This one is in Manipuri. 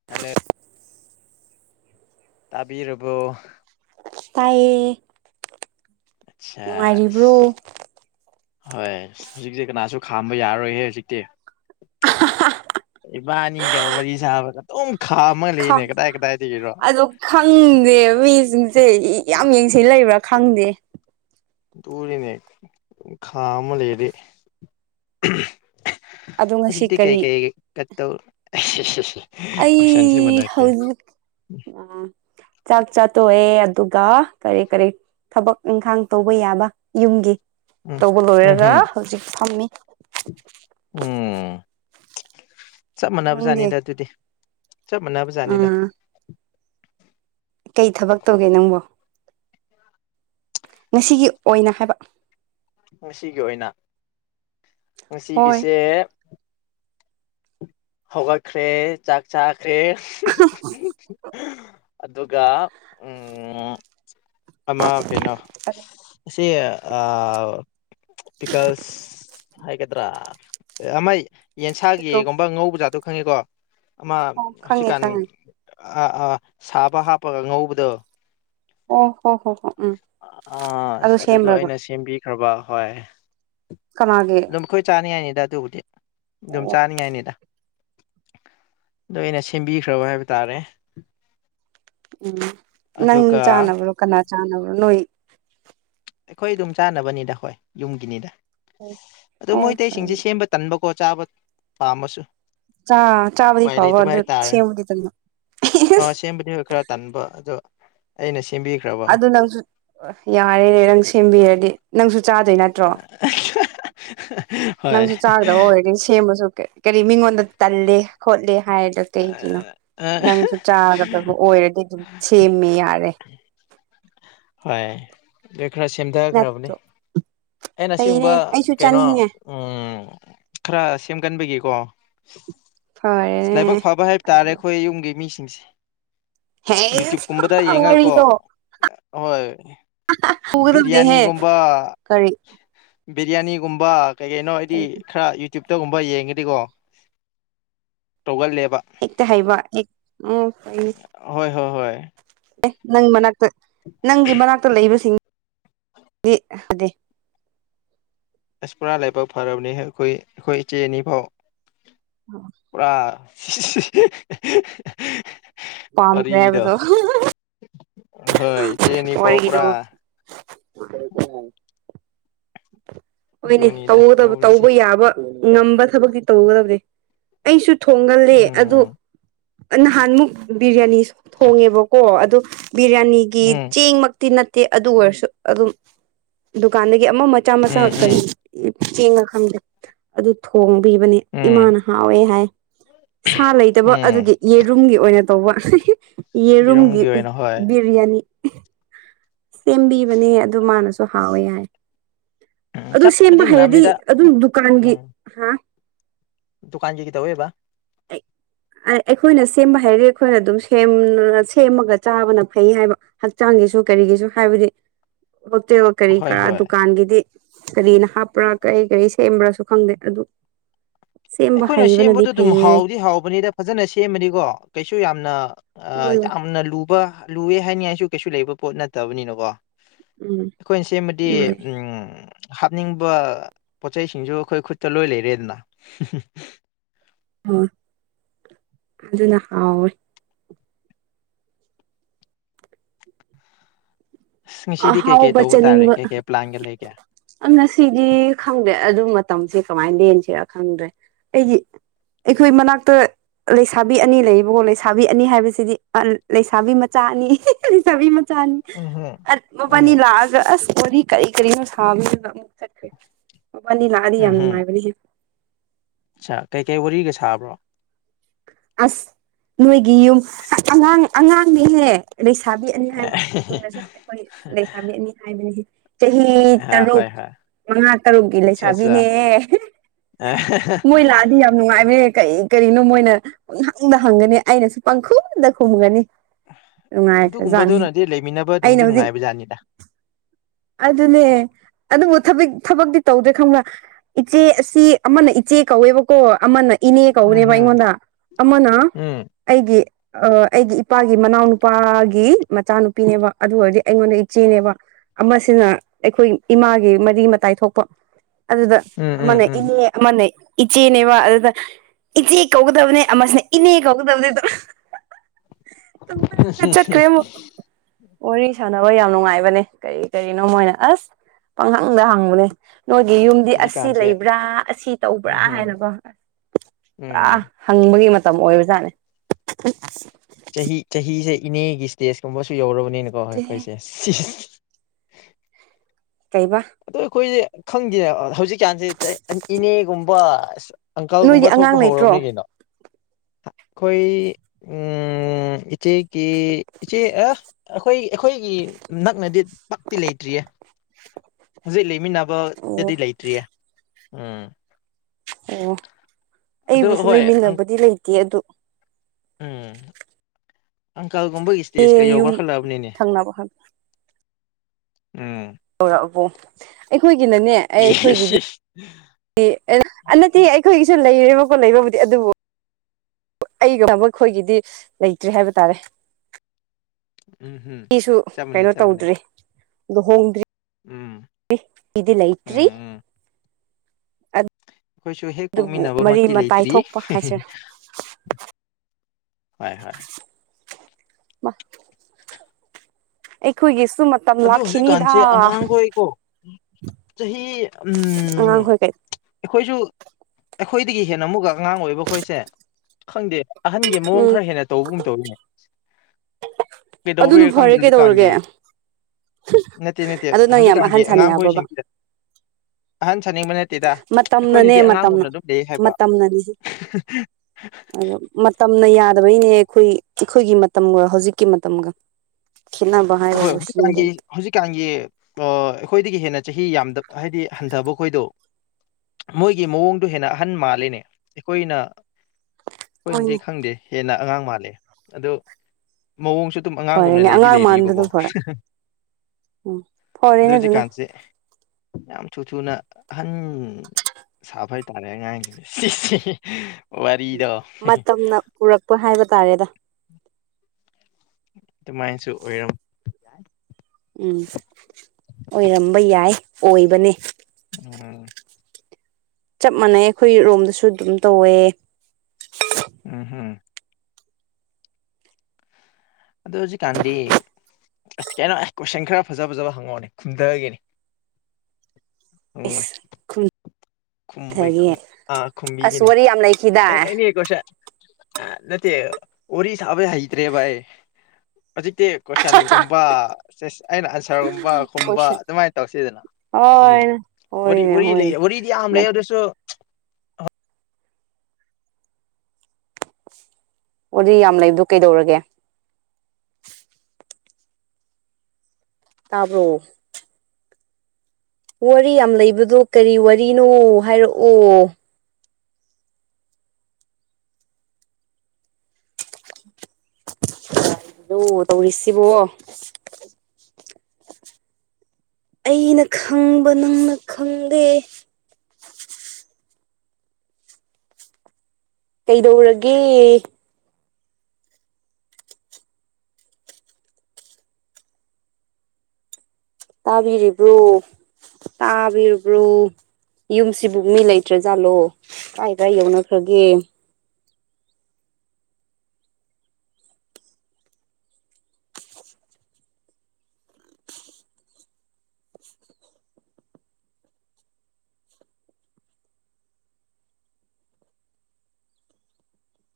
[unintelligible] ꯇꯥꯕꯤꯔꯕꯣ ꯇꯥꯌꯦ ꯑꯠꯁꯥ ꯅꯨꯡꯉꯥꯏꯔꯤꯕ꯭ꯔꯣ ꯑꯁ ꯍꯣꯏ ꯍꯧꯖꯤꯛꯁꯦ ꯀꯅꯥꯁꯨ ꯈꯥꯝꯕ ꯌꯥꯔꯔꯣꯏꯍꯦ ꯍꯧꯖꯤꯛꯇꯤ ꯏꯕꯥꯅꯤ ꯀꯌꯥ ꯋꯥꯔꯤ ꯁꯥꯕꯗ ꯗꯨꯝ ꯈꯥꯃꯜ ꯈꯥ ꯑꯗꯣ ꯈꯪꯗꯦ ꯃꯤꯁꯤꯡ ꯁꯦ ꯌꯥꯝ ꯌꯦꯡꯁꯤꯜ ꯂꯩꯕ꯭ꯔꯥ ꯈꯪꯗꯦ ꯇꯨꯔꯤꯅꯦ ꯈꯥ ꯑꯃ ꯂꯩꯔꯗꯤ ꯑꯗꯣ ꯉꯁꯤ ꯍꯧꯖꯤꯛꯇꯤ ꯀꯩ ꯀꯔꯤ ꯀꯩ ꯀꯇꯧ [unintelligible] ꯑꯩ ꯍꯧꯖꯤꯛ ꯑꯥ ꯆꯥꯛ ꯆꯥꯊꯣꯛꯑꯦ ꯑꯗꯨꯒ ꯀꯔꯤ ꯀꯔꯤ ꯊꯕꯛ ꯏꯪꯈꯥꯡ ꯇꯧꯕ ꯌꯥꯕ ꯌꯨꯝꯒꯤ ꯎꯝ ꯇꯧꯕ ꯂꯣꯏꯔꯒ ꯎꯝꯍꯨꯝ ꯍꯧꯖꯤꯛ ꯐꯝꯃꯤ ꯎꯝ ꯆꯞ ꯅꯪꯗꯤ ꯃꯥꯟꯅꯕꯖꯥꯠꯅꯤꯗ ꯑꯗꯨꯗꯤ ꯆꯞ ꯃꯥꯟꯅꯕꯖꯥꯠꯅꯤꯗ ꯎꯝ ꯀꯩ ꯊꯕꯛ ꯇꯧꯒꯦ ꯅꯪꯕꯣ ꯉꯁꯤꯒꯤ ꯑꯣꯏꯅ ꯍꯥꯏꯕ ꯉꯁꯤꯒꯤ ꯑꯣꯏꯅ ꯍꯣꯏ ꯉꯁꯤꯒꯤꯁꯦ ꯍꯧꯒꯠꯈ꯭ꯔꯦ ꯆꯥꯛ ꯆꯥꯈ꯭ꯔꯦ ꯑꯗꯨꯒ ꯎꯝ ꯑꯃ ꯀꯩꯅꯣ ꯑꯗꯣ ꯁꯤ ꯄꯤꯀꯜꯁ ꯍꯥꯏꯒꯗꯔꯥ ꯑꯃꯩ ꯄꯤꯀꯜꯁ ꯌꯦꯟꯁꯥꯒꯤꯒꯨꯝꯕ ꯉꯧꯕ ꯖꯥꯠꯇꯣ ꯈꯪꯉꯦꯀꯣ ꯑꯃ ꯈꯪꯉꯦ ꯍꯧꯖꯤꯛꯀꯥꯟ ꯈꯪꯉꯦ ꯑꯥ ꯑꯥ ꯁꯥꯕ ꯍꯥꯞꯄꯒ ꯉꯧꯕꯗꯣ ꯑꯣ ꯍꯣ ꯍꯣ ꯍꯣ ꯎꯝ ꯑ ꯑꯗꯨ ꯑꯗꯨꯗꯣ ꯁꯦꯝꯕ꯭ꯔꯕ ꯑꯩꯅ ꯁꯦꯝꯕꯤꯈ꯭ꯔꯕ ꯍꯣꯏ ꯀꯅꯥꯒꯤ ꯑꯗꯨꯝ ꯈꯣꯏ ꯆꯥꯅꯤꯡꯉꯥꯏꯅꯤꯗ ꯑꯗꯨꯕꯨꯗꯤ ꯑꯣ ꯑꯗꯨꯝ ꯆꯥꯅꯤꯡꯉꯥꯏꯅꯤꯗ ꯑꯗꯣ ꯑꯩꯅ ꯁꯦꯝꯕꯤꯈ꯭ꯔꯕ ꯍꯥꯏꯕ ꯇꯥꯔꯦ ꯎꯝ ꯅꯪ ꯑꯗꯨꯒ ꯆꯥꯅꯕ꯭ꯔꯣ ꯀꯅꯥ ꯆꯥꯅꯕ꯭ꯔꯣ ꯅꯣꯏ ꯑꯩꯈꯣꯏ ꯑꯗꯨꯝ ꯆꯥꯅꯕꯅꯤꯗ ꯍꯣꯏ ꯌꯨꯝꯒꯤꯅꯤꯗ ꯑꯗꯣ ꯑꯣ ꯃꯣꯏ ꯑꯇꯩꯁꯤꯡꯁꯦ ꯐꯔꯦꯅꯦ ꯁꯦꯝꯕ ꯇꯟꯕꯀꯣ ꯆꯥꯕ ꯄꯥꯝꯃꯁꯨ ꯆꯥ ꯆꯥꯕꯗꯤ ꯎꯄꯥꯏ ꯐꯕ ꯂꯩꯇꯕ ꯑꯗꯨ ꯍꯥꯏꯕ ꯇꯔꯦ ꯁꯦꯝꯕꯗꯤ ꯇꯟꯕ ꯑ ꯁꯦꯝꯕꯗꯦ ꯈꯔ ꯇꯟꯕ ꯑꯗꯣ ꯑꯩꯅ ꯁꯦꯝꯕꯤ ꯑꯗꯨ ꯅꯪꯁꯨ ꯌꯥꯔꯦꯔꯦ ꯅꯪ ꯁꯦꯝꯕꯤꯔꯗꯤ ꯅꯪꯁꯨ ꯆꯥꯗꯣꯏ ꯅꯠꯇ ꯅꯠꯇ꯭ꯔꯣ ꯍꯣꯏ ꯅꯪꯁꯨ ꯆꯥꯒꯗꯕ ꯑꯣꯏꯔꯗꯤ ꯁꯦꯝꯕꯁꯨ ꯀꯔꯤ ꯃꯤꯉꯣꯟꯗ ꯇꯜꯂꯦ ꯈꯣꯠꯂꯦ ꯍꯥꯏꯔꯗ ꯀꯩꯒꯤꯅꯣ ꯑꯥ ꯅꯪꯁꯨ ꯆꯥꯒꯗꯕ ꯑꯣꯏꯔꯗꯤ ꯑꯗꯨꯝ ꯁꯦꯝꯃꯦ ꯌꯥꯔꯦ ꯍꯣꯏ ꯑꯗꯨ ꯈꯔ ꯁꯦꯝꯊꯈ꯭ꯔꯕꯅꯦ ꯅꯠꯇ꯭ꯔꯣ ꯑꯩꯅ ꯐꯩꯅꯦ ꯁꯤꯒꯨꯝꯕ ꯑꯩꯁꯨ ꯀꯩꯅꯣ ꯆꯥꯅꯤꯡꯉꯦ ꯎꯝ ꯈꯔ ꯁꯦꯝꯒꯟꯕꯒꯤꯀꯣ ꯐꯔꯦꯅꯦ ꯂꯥꯏꯕꯛ ꯐꯕ ꯍꯥꯏꯕ ꯑꯗꯨ ꯇꯥꯔꯦ ꯑꯩꯈꯣꯏ ꯌꯨꯝꯒꯤ ꯃꯤꯁꯤꯡꯁꯦ ꯍꯦ ꯌꯨꯇ꯭ꯌꯨꯕ ꯀꯨꯝꯕꯗ ꯌꯦꯡꯉꯀꯣ ꯋꯥꯔꯤꯗꯣ ꯍꯣꯏ ꯄꯨꯒꯗꯕꯅꯦꯍꯦ ꯕꯤꯔꯌꯥꯅꯤꯒꯨꯝꯕ ꯀꯔꯤ ꯕꯤꯔꯌꯥꯅꯤꯒꯨꯝꯕ ꯀꯩ ꯀꯩꯅꯣ ꯑꯩꯗꯤ ꯐꯩ ꯈꯔ ꯌꯨꯇ꯭ꯌꯕꯇꯒꯨꯝꯕ ꯌꯦꯡꯒꯗꯤꯀꯣ ꯇꯧꯒꯜꯂꯦꯕ ꯍꯦꯛꯇ ꯍꯩꯕ ꯍꯦꯛ ꯎ ꯍꯣꯏ ꯍꯣꯏ ꯍꯣꯏ ꯑꯦ ꯅꯪ ꯃꯅꯥꯛꯇ ꯅꯪꯒꯤ ꯃꯅꯥꯛꯇ ꯂꯩꯕꯁꯤꯡ ꯏꯁꯄꯨꯔꯥ ꯂꯥꯏꯕꯛ ꯐꯔꯕꯅꯤ ꯑꯩꯈꯣꯏ ꯑꯩꯈꯣꯏ ꯏꯆꯦ ꯑꯅꯤ ꯐꯥꯎ ꯎꯝ ꯄꯨꯔꯥ ꯄꯥꯝꯈ꯭ꯔꯦ ꯋꯥꯔꯤꯗꯣ ꯍꯥꯏꯕꯗꯣ ꯍ ꯑꯣꯏꯔ ꯀꯂꯣ ꯍꯣꯏꯅꯦ ꯑꯗꯨꯅꯤꯗ ꯇꯧꯕ ꯇꯧꯔꯤꯁꯦ ꯇꯧꯕ ꯌꯥꯕ ꯉꯝꯕ ꯊꯕꯛꯇꯤ ꯇꯧꯒꯗꯕꯅꯦ ꯑꯩꯁꯨ ꯊꯣꯡꯒꯜꯂ ꯑꯗꯨ ꯎꯝ ꯅꯍꯥꯟꯃꯨꯛ ꯕꯤꯔꯌꯥꯅꯤ ꯊꯣꯡꯉꯦꯕꯀꯣ ꯑꯗꯨ ꯕꯤꯔꯌꯥꯅꯤꯒꯤ ꯎꯝ ꯆꯦꯡꯃꯛꯇꯤ ꯅꯠꯇꯦ ꯑꯗꯨ ꯑꯣꯏꯔꯁꯨ ꯑꯗꯨꯝ ꯗꯨꯀꯥꯟꯗꯒꯤ ꯑꯃ ꯃꯆꯥ ꯎꯝ ꯃꯆꯥ ꯍꯛꯄꯅꯤ ꯎꯝ ꯆꯦꯡꯒ ꯈꯪꯗꯦ ꯑꯗꯨ ꯊꯣꯡꯕꯤꯕꯅꯦ ꯎꯝ ꯏꯃꯥꯅ ꯍꯥꯎꯋꯦ ꯍꯥꯏ ꯁꯥ ꯂꯩꯇꯕ ꯎꯝ ꯑꯗꯨꯒꯤ ꯌꯦꯔꯨꯝꯒꯤ ꯑꯣꯏꯅ ꯇꯧꯕ ꯌꯦꯔꯝꯒꯤ ꯌꯦꯔꯨꯝꯒꯤ ꯑꯣꯏꯅ ꯍꯣꯏ ꯕꯤꯔꯌꯥꯅꯤ ꯁꯦꯝꯕꯤꯕꯅꯦ ꯑꯗꯨ ꯃꯥꯅꯁꯨ ꯍꯥꯎꯋꯦ ꯌꯥꯏ ꯎꯝ ꯑꯗꯨ ꯆꯞꯄꯨꯗꯤ ꯁꯦꯝꯕ ꯍꯩꯔꯗꯤ ꯃꯅꯝꯅꯤꯗ ꯑꯗꯨꯝ ꯗꯨꯀꯥꯟꯒꯤ ꯍꯥ ꯗꯨꯀꯥꯟ ꯆꯒꯤ ꯇꯧꯋꯦꯕꯕꯥ ꯑꯩꯈꯣꯏꯅ ꯁꯦꯝꯕ ꯍꯥꯏꯔꯦ ꯑꯩꯈꯣꯏꯅ ꯑꯗꯨꯝ ꯁꯦꯝꯃꯒ ꯆꯥꯕꯅ ꯐꯩ ꯍꯥꯏꯕ ꯍꯛꯆꯥꯡꯒꯤꯁꯨ ꯀꯔꯤꯒꯤꯁꯨ ꯍꯥꯏꯕꯗꯤ ꯍꯣꯇꯦꯜ ꯀꯔꯤ ꯍꯣꯏ ꯀꯔꯥ ꯍꯣꯏ ꯗꯨꯀꯥꯟꯒꯤꯗꯤ ꯀꯔꯤꯅ ꯍꯥꯞꯄ꯭ꯔꯥ ꯀꯔꯤ ꯀꯔꯤ ꯁꯦꯝꯕ꯭ꯔꯥꯁꯨ ꯈꯪꯗꯦ ꯑꯗꯨ ꯁꯦꯝꯕ ꯑꯩꯈꯣꯏꯅ ꯍꯩꯕꯅꯗꯤ ꯁꯦꯝꯕꯗ ꯑꯗꯨꯝ ꯐꯩꯌꯦ ꯍꯥꯎꯗꯤ ꯍꯥꯎꯕꯅꯤꯗ ꯐꯖꯅ ꯁꯦꯝꯃꯅꯤꯀꯣ ꯀꯩꯁꯨ ꯌꯥꯝꯅ ꯍꯣꯏ ꯌꯥꯝꯅ ꯂꯨꯕ ꯂꯨꯑꯦ ꯍꯥꯏꯅꯤꯉꯥꯏꯁꯨ ꯀꯩꯁꯨ ꯂꯩꯕ ꯄꯣꯠ ꯅꯠꯇꯕꯅꯤꯅꯀꯣ ꯎꯝ ꯑꯩꯈꯣꯏꯅ ꯁꯦꯝꯃꯗꯤ ꯃꯥꯅꯦ ꯍꯥꯞꯅꯤꯡꯕ ꯄꯣꯠꯆꯩꯁꯤꯡꯁꯨ ꯑꯩꯈꯣꯏ ꯈꯨꯠꯇ ꯂꯣꯏ ꯂꯩꯔꯦꯗꯅ ꯑꯣ ꯑꯗꯨꯅ ꯍꯥꯎ ꯑꯁ ꯉꯁꯤꯗꯤ ꯀꯩ ꯀꯩ ꯑꯍꯥꯎꯕ ꯇꯧꯕ ꯇꯥꯔꯦ ꯆꯥꯅꯤꯡꯕ ꯀꯩ ꯀꯩ ꯄ꯭ꯂꯥꯟꯒ ꯂꯩꯒꯦ ꯉꯁꯤꯗꯤ ꯈꯪꯗ꯭ꯔꯦ ꯑꯗꯨ ꯃꯇꯝꯁꯦ ꯀꯃꯥꯏꯅ ꯂꯦꯟꯁꯤ ꯈꯪꯗ꯭ꯔꯦ ꯑꯩꯒꯤ ꯑꯩꯈꯣꯏ ꯃꯅꯥꯛꯇ ꯂꯩꯁꯥꯕꯤ ꯑꯅꯤ ꯂꯩꯌꯦꯕꯀꯣ ꯂꯩꯁꯥꯕꯤ ꯑꯅꯤ ꯍꯥꯏꯕꯁꯤꯗꯤ ꯂꯩꯁꯥꯕꯤ ꯃꯆꯥ ꯑꯅꯤ ꯂꯩꯁꯥꯕꯤ ꯆ ꯎꯝ ꯑꯃꯄꯅꯤ ꯎꯝ ꯂꯥꯒ ꯑꯁ ꯑꯣꯅꯤ ꯀꯔꯤ ꯀꯔꯤ ꯁꯃꯤ ꯆꯠꯈ꯭ꯔꯦ ꯃꯕꯥꯅꯤ ꯂꯥꯛꯑꯗꯤ ꯌꯥꯝ ꯅꯨꯡꯉꯥꯏꯕꯅꯦꯍꯦ ꯑ ꯀꯩꯀꯩ ꯋꯥꯔꯤꯒ ꯁꯥꯕ꯭ꯔꯣ ꯑꯁ ꯅꯣꯏꯒꯤ ꯌꯨꯝ ꯑꯉꯥꯡ ꯑꯉꯥꯡꯅꯤꯍꯦ ꯂꯩꯁꯥꯕꯤ ꯑꯅꯤ ꯍꯥꯏꯕ ꯆꯨꯝꯅ ꯑ ꯁꯨꯝ ꯑꯩꯈꯣꯏ ꯂꯩꯁꯥꯕꯤ ꯑꯅꯤ ꯍꯥꯏꯕꯅꯤ ꯆꯍꯤ ꯍꯣꯏ ꯇꯔꯨꯛ ꯍꯣꯏ ꯃꯉꯥ ꯇꯔꯨꯛꯀꯤ ꯂꯩꯁꯥꯕꯤꯅꯦ ꯑ ꯃꯣꯏ ꯂꯥꯛꯑꯗꯤ ꯌꯥꯝ ꯅꯨꯡꯉꯥꯏꯅꯦ ꯀꯔꯤ ꯀꯔꯤꯅꯣ ꯃꯣꯏꯅ ꯄꯪꯍꯪꯗ ꯍꯪꯒꯅꯤ ꯑꯩꯅꯁꯨ ꯄꯪꯈꯨꯝꯗ ꯈꯨꯝꯒꯅꯤ ꯅꯨꯡꯉꯥꯏꯈ꯭ꯔꯖꯥꯠꯅꯤ ꯑꯗꯨꯒꯨꯝꯕꯗꯨꯅꯗꯤ ꯂꯩꯃꯤꯟꯅꯕ ꯑꯩꯅ ꯅꯨꯡꯗꯤ ꯍꯧꯖꯤꯛ ꯅꯨꯡꯉꯥꯏꯕꯖꯥꯠꯅꯤꯗ ꯑꯗꯨꯅꯦ ꯑꯗꯨꯕꯨ ꯊ ꯊꯕꯛꯇꯤ ꯇꯧꯗꯦ ꯈꯪꯕ꯭ꯔꯥ ꯏꯆꯦ ꯑꯁꯤ ꯑꯃꯅ ꯏꯆꯦ ꯀꯧꯋꯦꯕꯀꯣ ꯑꯃꯅ ꯏꯅꯦ ꯎꯝ ꯀꯧꯅꯦꯕ ꯍꯝ ꯑꯩꯉꯣꯟꯗ ꯑꯃꯅ ꯎꯝ ꯑꯩꯒꯤ ꯑ ꯑꯩꯒꯤ ꯏꯄꯥꯒꯤ ꯃꯅꯥꯎꯅꯨꯄꯥꯒꯤ ꯃꯆꯥꯅꯨꯄꯤꯅꯦꯕ ꯑꯗꯨ ꯑꯣꯏꯔꯗꯤ ꯑꯩꯉꯣꯟꯗ ꯏꯆꯦꯅꯦꯕ ꯑꯃꯁꯤꯅ ꯑꯩꯈꯣꯏ ꯏꯃꯥꯒꯤ ꯃꯔꯤ ꯃꯇꯥꯏ ꯊꯣꯛꯄ ꯑꯗꯨꯗ ꯎꯝ ꯎꯝ ꯑꯃꯅ ꯎꯝ ꯏꯅꯦ ꯑꯃꯅ ꯏꯆꯦꯅꯦꯕ ꯑꯗꯨꯗ ꯏꯆꯦ ꯀꯧꯒꯗꯕꯅꯦ ꯑꯃꯁꯤꯅ ꯏꯅꯦ ꯀꯧꯒꯗꯕꯅꯦ ꯆꯠꯈ꯭ꯔꯦ ꯑꯃꯨꯛ ꯋꯥꯔꯤ ꯁꯥꯟꯅꯕ ꯌꯥꯝ ꯅꯨꯡꯉꯥꯏꯕꯅꯦ ꯀꯔꯤ ꯀꯔꯤꯅꯣ ꯃꯣꯏꯅ ꯑꯁ ꯄꯪꯈꯪꯗ ꯍꯪꯕꯅꯦ ꯅꯣꯏꯒꯤ ꯌꯨꯝꯗꯤ ꯑꯁꯤ ꯍꯧꯖꯤꯛꯀꯥꯟꯁꯦ ꯂꯩꯕ꯭ꯔꯥ ꯑꯁꯤ ꯇꯧꯕ꯭ꯔꯥ ꯎꯝ ꯍꯝ ꯍꯥꯢꯅꯒꯣ ꯄꯨꯔꯥ ꯎꯝ ꯍꯪꯕꯒꯤ ꯃꯇꯝ ꯑꯣꯏꯕꯖꯥꯠꯅꯦ ꯆꯍꯤ ꯆꯍꯤꯁꯦ ꯏꯅꯦꯒꯤ ꯏꯁꯇꯦꯖ ꯀꯨꯝꯕꯁꯨ ꯌꯧꯔꯕꯅꯤꯅꯀꯣ ꯑꯩꯈꯣꯏꯁꯦ ꯀꯩꯕ ꯑꯗꯣ ꯑꯩꯈꯣꯏꯗꯤ ꯈꯪꯗꯦ ꯍꯧꯖꯤꯛꯀꯥꯟꯁꯦ ꯑꯥꯟꯇꯤ ꯅꯦꯒꯨꯝꯕ ꯅꯣꯏꯗꯤ ꯑꯪꯀꯜꯒꯨꯝꯕ ꯊꯣꯛꯄ ꯑꯉꯥꯡ ꯂꯩꯇ꯭ꯔꯣ ꯍꯧꯔꯕꯅꯤ ꯀꯩꯅꯣ ꯑꯩꯈꯣꯏ ꯎꯝ ꯏꯆꯦ ꯀꯤ ꯏꯆꯦ ꯑꯥ ꯑꯩꯈꯣꯏ ꯑꯩꯈꯣꯏꯒꯤ ꯅꯛꯅꯗꯤ ꯄꯛꯇꯤ ꯂꯩꯇ꯭ꯔꯤꯌꯦ ꯍꯧꯖꯤꯛ ꯑꯣ ꯂꯩꯃꯤꯟꯅꯕꯗꯗꯤ ꯂꯩꯇ꯭ꯔꯤꯌꯦ ꯎꯝ ꯑꯣ ꯑꯗꯨ ꯑꯩꯕꯨꯁꯨ ꯍꯣꯏ ꯂꯩꯃꯤꯟꯅꯕꯗꯤ ꯂꯩꯇꯦ ꯑꯗꯨ ꯎꯝ ꯑꯪꯀꯜꯒꯨꯝꯕꯒꯤ ꯑꯦ ꯏꯁꯇꯦꯖꯀ ꯌꯨꯝ ꯌꯧꯈꯠ ꯍꯜꯂꯛꯑꯕꯅꯤꯅꯦ ꯊꯪꯅꯕ ꯈꯛ ꯎꯝ ꯌꯧꯔꯛꯑꯕꯣ ꯑꯩꯈꯣꯏꯒꯤꯅꯅꯦ ꯑꯩ ꯑꯩꯈꯣꯏꯒꯤꯗꯤ ꯅꯠꯇꯦ ꯑꯩꯈꯣꯏꯒꯤꯁꯨ ꯂꯩꯔꯦꯕꯀꯣ ꯂꯩꯕꯕꯨꯗꯤ ꯑꯗꯨꯕꯨ ꯑꯩꯒ ꯊꯕ ꯑꯩꯈꯣꯏꯒꯤꯗꯤ ꯂꯩꯇ꯭꯭ꯔꯦ ꯍꯥꯏꯕ ꯇꯥꯔꯦ ꯎꯝ ꯍꯨꯝ ꯑꯩꯁꯨ ꯀꯩꯅꯣ ꯇꯧꯗ꯭ꯔꯤ ꯂꯨꯍꯣꯡꯗ꯭ꯔꯤ ꯎꯝ ꯏ ꯒꯤꯗꯤ ꯎꯝ ꯂꯩꯇꯔꯤ ꯎꯝ ꯑꯩꯈꯣꯏꯁꯨ ꯍꯦꯛ ꯑꯗꯨꯕꯨ ꯃꯔꯤ ꯄꯣꯛꯃꯤꯟꯅꯕꯃꯛꯇꯤ ꯃꯇꯥꯏ ꯂꯩꯇ꯭ꯔꯤ ꯊꯣꯛꯄ ꯍꯥꯏꯁꯤꯔ ꯍꯣꯏ ꯍꯣꯏ [inaudible] ꯑꯩꯈꯣꯏꯒꯤꯁꯨ ꯃꯇꯝ ꯑꯗꯣ ꯂꯥꯛꯈꯤꯅꯤꯗ ꯍꯧꯖꯤꯛꯀꯥꯟꯁꯦ ꯑꯉꯥꯡꯈꯣꯏꯀꯣ ꯆꯍꯤ ꯎ ꯑꯉꯥꯡꯈꯣꯏ ꯀꯩ ꯑꯩꯈꯣꯏꯁꯨ ꯑꯩꯈꯣꯏꯗꯒꯤ ꯍꯦꯟꯅ ꯑꯃꯨꯛꯀ ꯑꯉꯥꯡ ꯑꯣꯏꯕ ꯑꯩꯈꯣꯏꯁꯦ ꯈꯪꯗꯦ ꯑꯍꯟꯒꯤ ꯃꯑꯣꯡ ꯎꯝ ꯈꯔ ꯍꯦꯟꯅ ꯇꯧꯕꯒꯨꯝ ꯇꯧꯔꯤꯅꯦ ꯑꯗꯨꯅ ꯀꯩꯗꯧꯕꯩꯔ ꯈꯪꯗꯦ ꯐꯔꯦ ꯍꯧꯖꯤꯛꯀꯥꯟꯒꯤ ꯀꯩꯗꯧꯔꯒꯦ ꯅꯠꯇꯦ ꯅꯠꯇꯦ ꯑꯗꯨ ꯅꯪ ꯌꯥꯝ ꯑꯍꯟ ꯍꯧꯖꯤꯛꯀꯥꯟꯒꯤ ꯁꯥꯟꯅꯩꯕ꯭ꯔꯕ ꯑꯉꯥꯡꯈꯣꯏꯁꯤꯡꯁꯦ ꯑꯍꯟ ꯁꯥꯅꯤꯡꯕ ꯅꯠꯇꯦ ꯇꯦꯗ ꯑꯩꯈꯣꯏꯅꯗꯤ ꯃꯇꯝꯅꯅꯦ ꯃꯇꯝꯅ ꯑꯉꯥꯡꯒꯨꯝꯅ ꯑꯗꯨꯝ ꯂꯩ ꯍꯥꯏꯕ ꯃꯇꯝꯅꯅꯤ ꯑꯗꯣ ꯃꯇꯝꯅ ꯌꯥꯗꯕꯩꯅꯦ ꯑꯩꯈꯣꯏ ꯑꯩꯈꯣꯏꯒꯤ ꯃꯇꯝꯒ ꯍꯧꯖꯤꯛꯀꯤ ꯃꯇꯝꯒ ꯈꯦꯅꯕꯍꯥ ꯍꯣꯏ ꯍꯧꯖꯤꯛꯒꯥꯟꯒꯤ ꯍꯧꯖꯤꯛꯀꯥꯟꯒꯤ ꯑꯩꯈꯣꯏꯗꯒꯤ ꯍꯦꯟꯅ ꯆꯍꯤ ꯌꯥꯝꯗꯕ ꯍꯥꯏꯗꯤ ꯍꯟꯊꯕ ꯈꯣꯏꯗꯣ ꯃꯣꯏꯒꯤ ꯃꯑꯣꯡꯗꯣ ꯍꯦꯟꯅ ꯑꯍꯟ ꯃꯥꯜꯂꯤꯅꯦ ꯑꯩꯈꯣꯏꯅ ꯍꯣꯏꯅꯗꯤ ꯍꯣꯏꯅꯦ ꯈꯪꯗꯦ ꯍꯦꯟꯅ ꯑꯉꯥꯡ ꯃꯥꯜꯂꯦ ꯑꯗꯣ ꯃꯑꯣꯡꯁꯨ ꯑꯗꯨꯝ ꯑꯉꯥꯡꯒꯨꯝꯅ ꯐꯔꯦꯅꯦ ꯂꯩꯗꯤ ꯑꯉꯥꯡ ꯂꯩꯔꯤ ꯃꯥꯟꯕꯗꯣ ꯀꯣ ꯐꯔꯦ ꯎꯝ ꯑꯗꯨꯗ ꯐꯔꯦꯅꯦ ꯑꯗꯨꯅ ꯍꯧꯖꯤꯛꯀꯥꯟꯁꯦ ꯌꯥꯝ ꯊꯨ ꯊꯨꯅ ꯑꯍꯟ ꯁꯥꯕ ꯍꯥꯢ ꯇꯥꯔꯦ ꯑꯉꯥꯡꯁꯤꯡꯁꯦ ꯋꯥꯔꯤꯗꯣ ꯃꯇꯝꯅ ꯄꯨꯔꯛꯄ ꯍꯥꯏꯕ ꯇꯥꯔꯦꯗ ꯑꯗꯨꯃꯥꯏꯅꯁꯨ ꯑꯣꯏꯔꯝ ꯎꯝ ꯑꯣꯏꯔꯝꯕ ꯌꯥꯏ ꯑꯣꯏꯕꯅꯦ ꯎꯝ ꯆꯞ ꯃꯥꯟꯅꯩ ꯑꯩꯈꯣꯏ ꯔꯣꯝꯗꯁꯨ ꯑꯗꯨꯝ ꯇꯧꯋꯦ ꯎꯝ ꯍꯝ ꯑꯗꯣ ꯍꯧꯖꯤꯛꯀꯥꯟꯗꯤ ꯑꯁ ꯀꯩꯅꯣ ꯑꯦ ꯀꯣꯏꯁꯟ ꯈꯔ ꯐꯖ ꯐꯖꯕ ꯍꯪꯉꯛꯅꯦ ꯈꯨꯝꯊꯒꯤꯅꯤ ꯎ ꯏꯁ ꯈꯨꯝꯕꯩ ꯈꯨꯝꯊꯒꯦ ꯑꯥ ꯑꯁ ꯈꯨꯝꯕꯤꯒꯤꯅꯦ ꯋꯥꯔꯤ ꯌꯥꯝ ꯂꯩꯈꯤꯗ ꯑꯦꯅꯦꯀꯣꯁꯦ ꯑ ꯅꯠꯇꯦ ꯑꯣꯔꯤꯁꯕ ꯍꯩꯇ꯭ꯔꯦ ꯚꯥꯏ ꯍꯧꯖꯤꯛꯇꯤ ꯀꯣꯏꯁꯟꯒꯨꯝꯕ ꯑꯩꯅ ꯑꯟꯁꯔꯒꯨꯝꯕ ꯈꯨꯝꯕ ꯀꯣꯏꯁꯟ ꯑꯗꯨꯃꯥꯏꯅ ꯇꯧꯔꯁꯤꯗꯅ ꯎꯝ ꯍꯣꯏꯅꯦ ꯍꯣꯏꯅꯦ ꯍꯣꯏꯅꯦ ꯂꯩ ꯋꯥꯔꯤꯗꯤ ꯌꯥꯝ ꯂꯩ ꯅꯠꯇꯦ ꯑꯗꯨꯁꯨ ꯑꯣꯗꯤ ꯌꯥꯝ ꯂꯩꯕꯗ ꯀꯩꯗꯧꯔꯒꯦ ꯇꯥꯕ꯭ꯔꯣ ꯋꯥꯔꯤ ꯌꯥꯝ ꯂꯩꯕꯗꯣ ꯀꯔꯤ ꯋꯥꯔꯤꯅꯣ ꯍꯥꯏꯔꯛꯑꯣ ꯑꯗꯨꯣ ꯇꯧꯔꯤꯁꯤꯕꯣꯣ ꯑꯩꯅ ꯈꯪꯕ ꯅꯪꯅ ꯈꯪꯗꯦ ꯀꯩꯗꯧꯔꯒꯦ ꯇꯥꯕꯤꯔꯤꯕ꯭ꯔꯣ ꯇꯥꯕꯤꯔꯤꯕ꯭ꯔꯣ ꯌꯨꯝꯁꯤꯕꯨ ꯃꯤ ꯂꯩꯇ꯭ꯔ ꯖꯥꯠꯂꯣ ꯀꯗꯥꯥꯏ ꯀꯗꯥꯥꯏ ꯌꯧꯅꯈ꯭ꯔꯒꯦ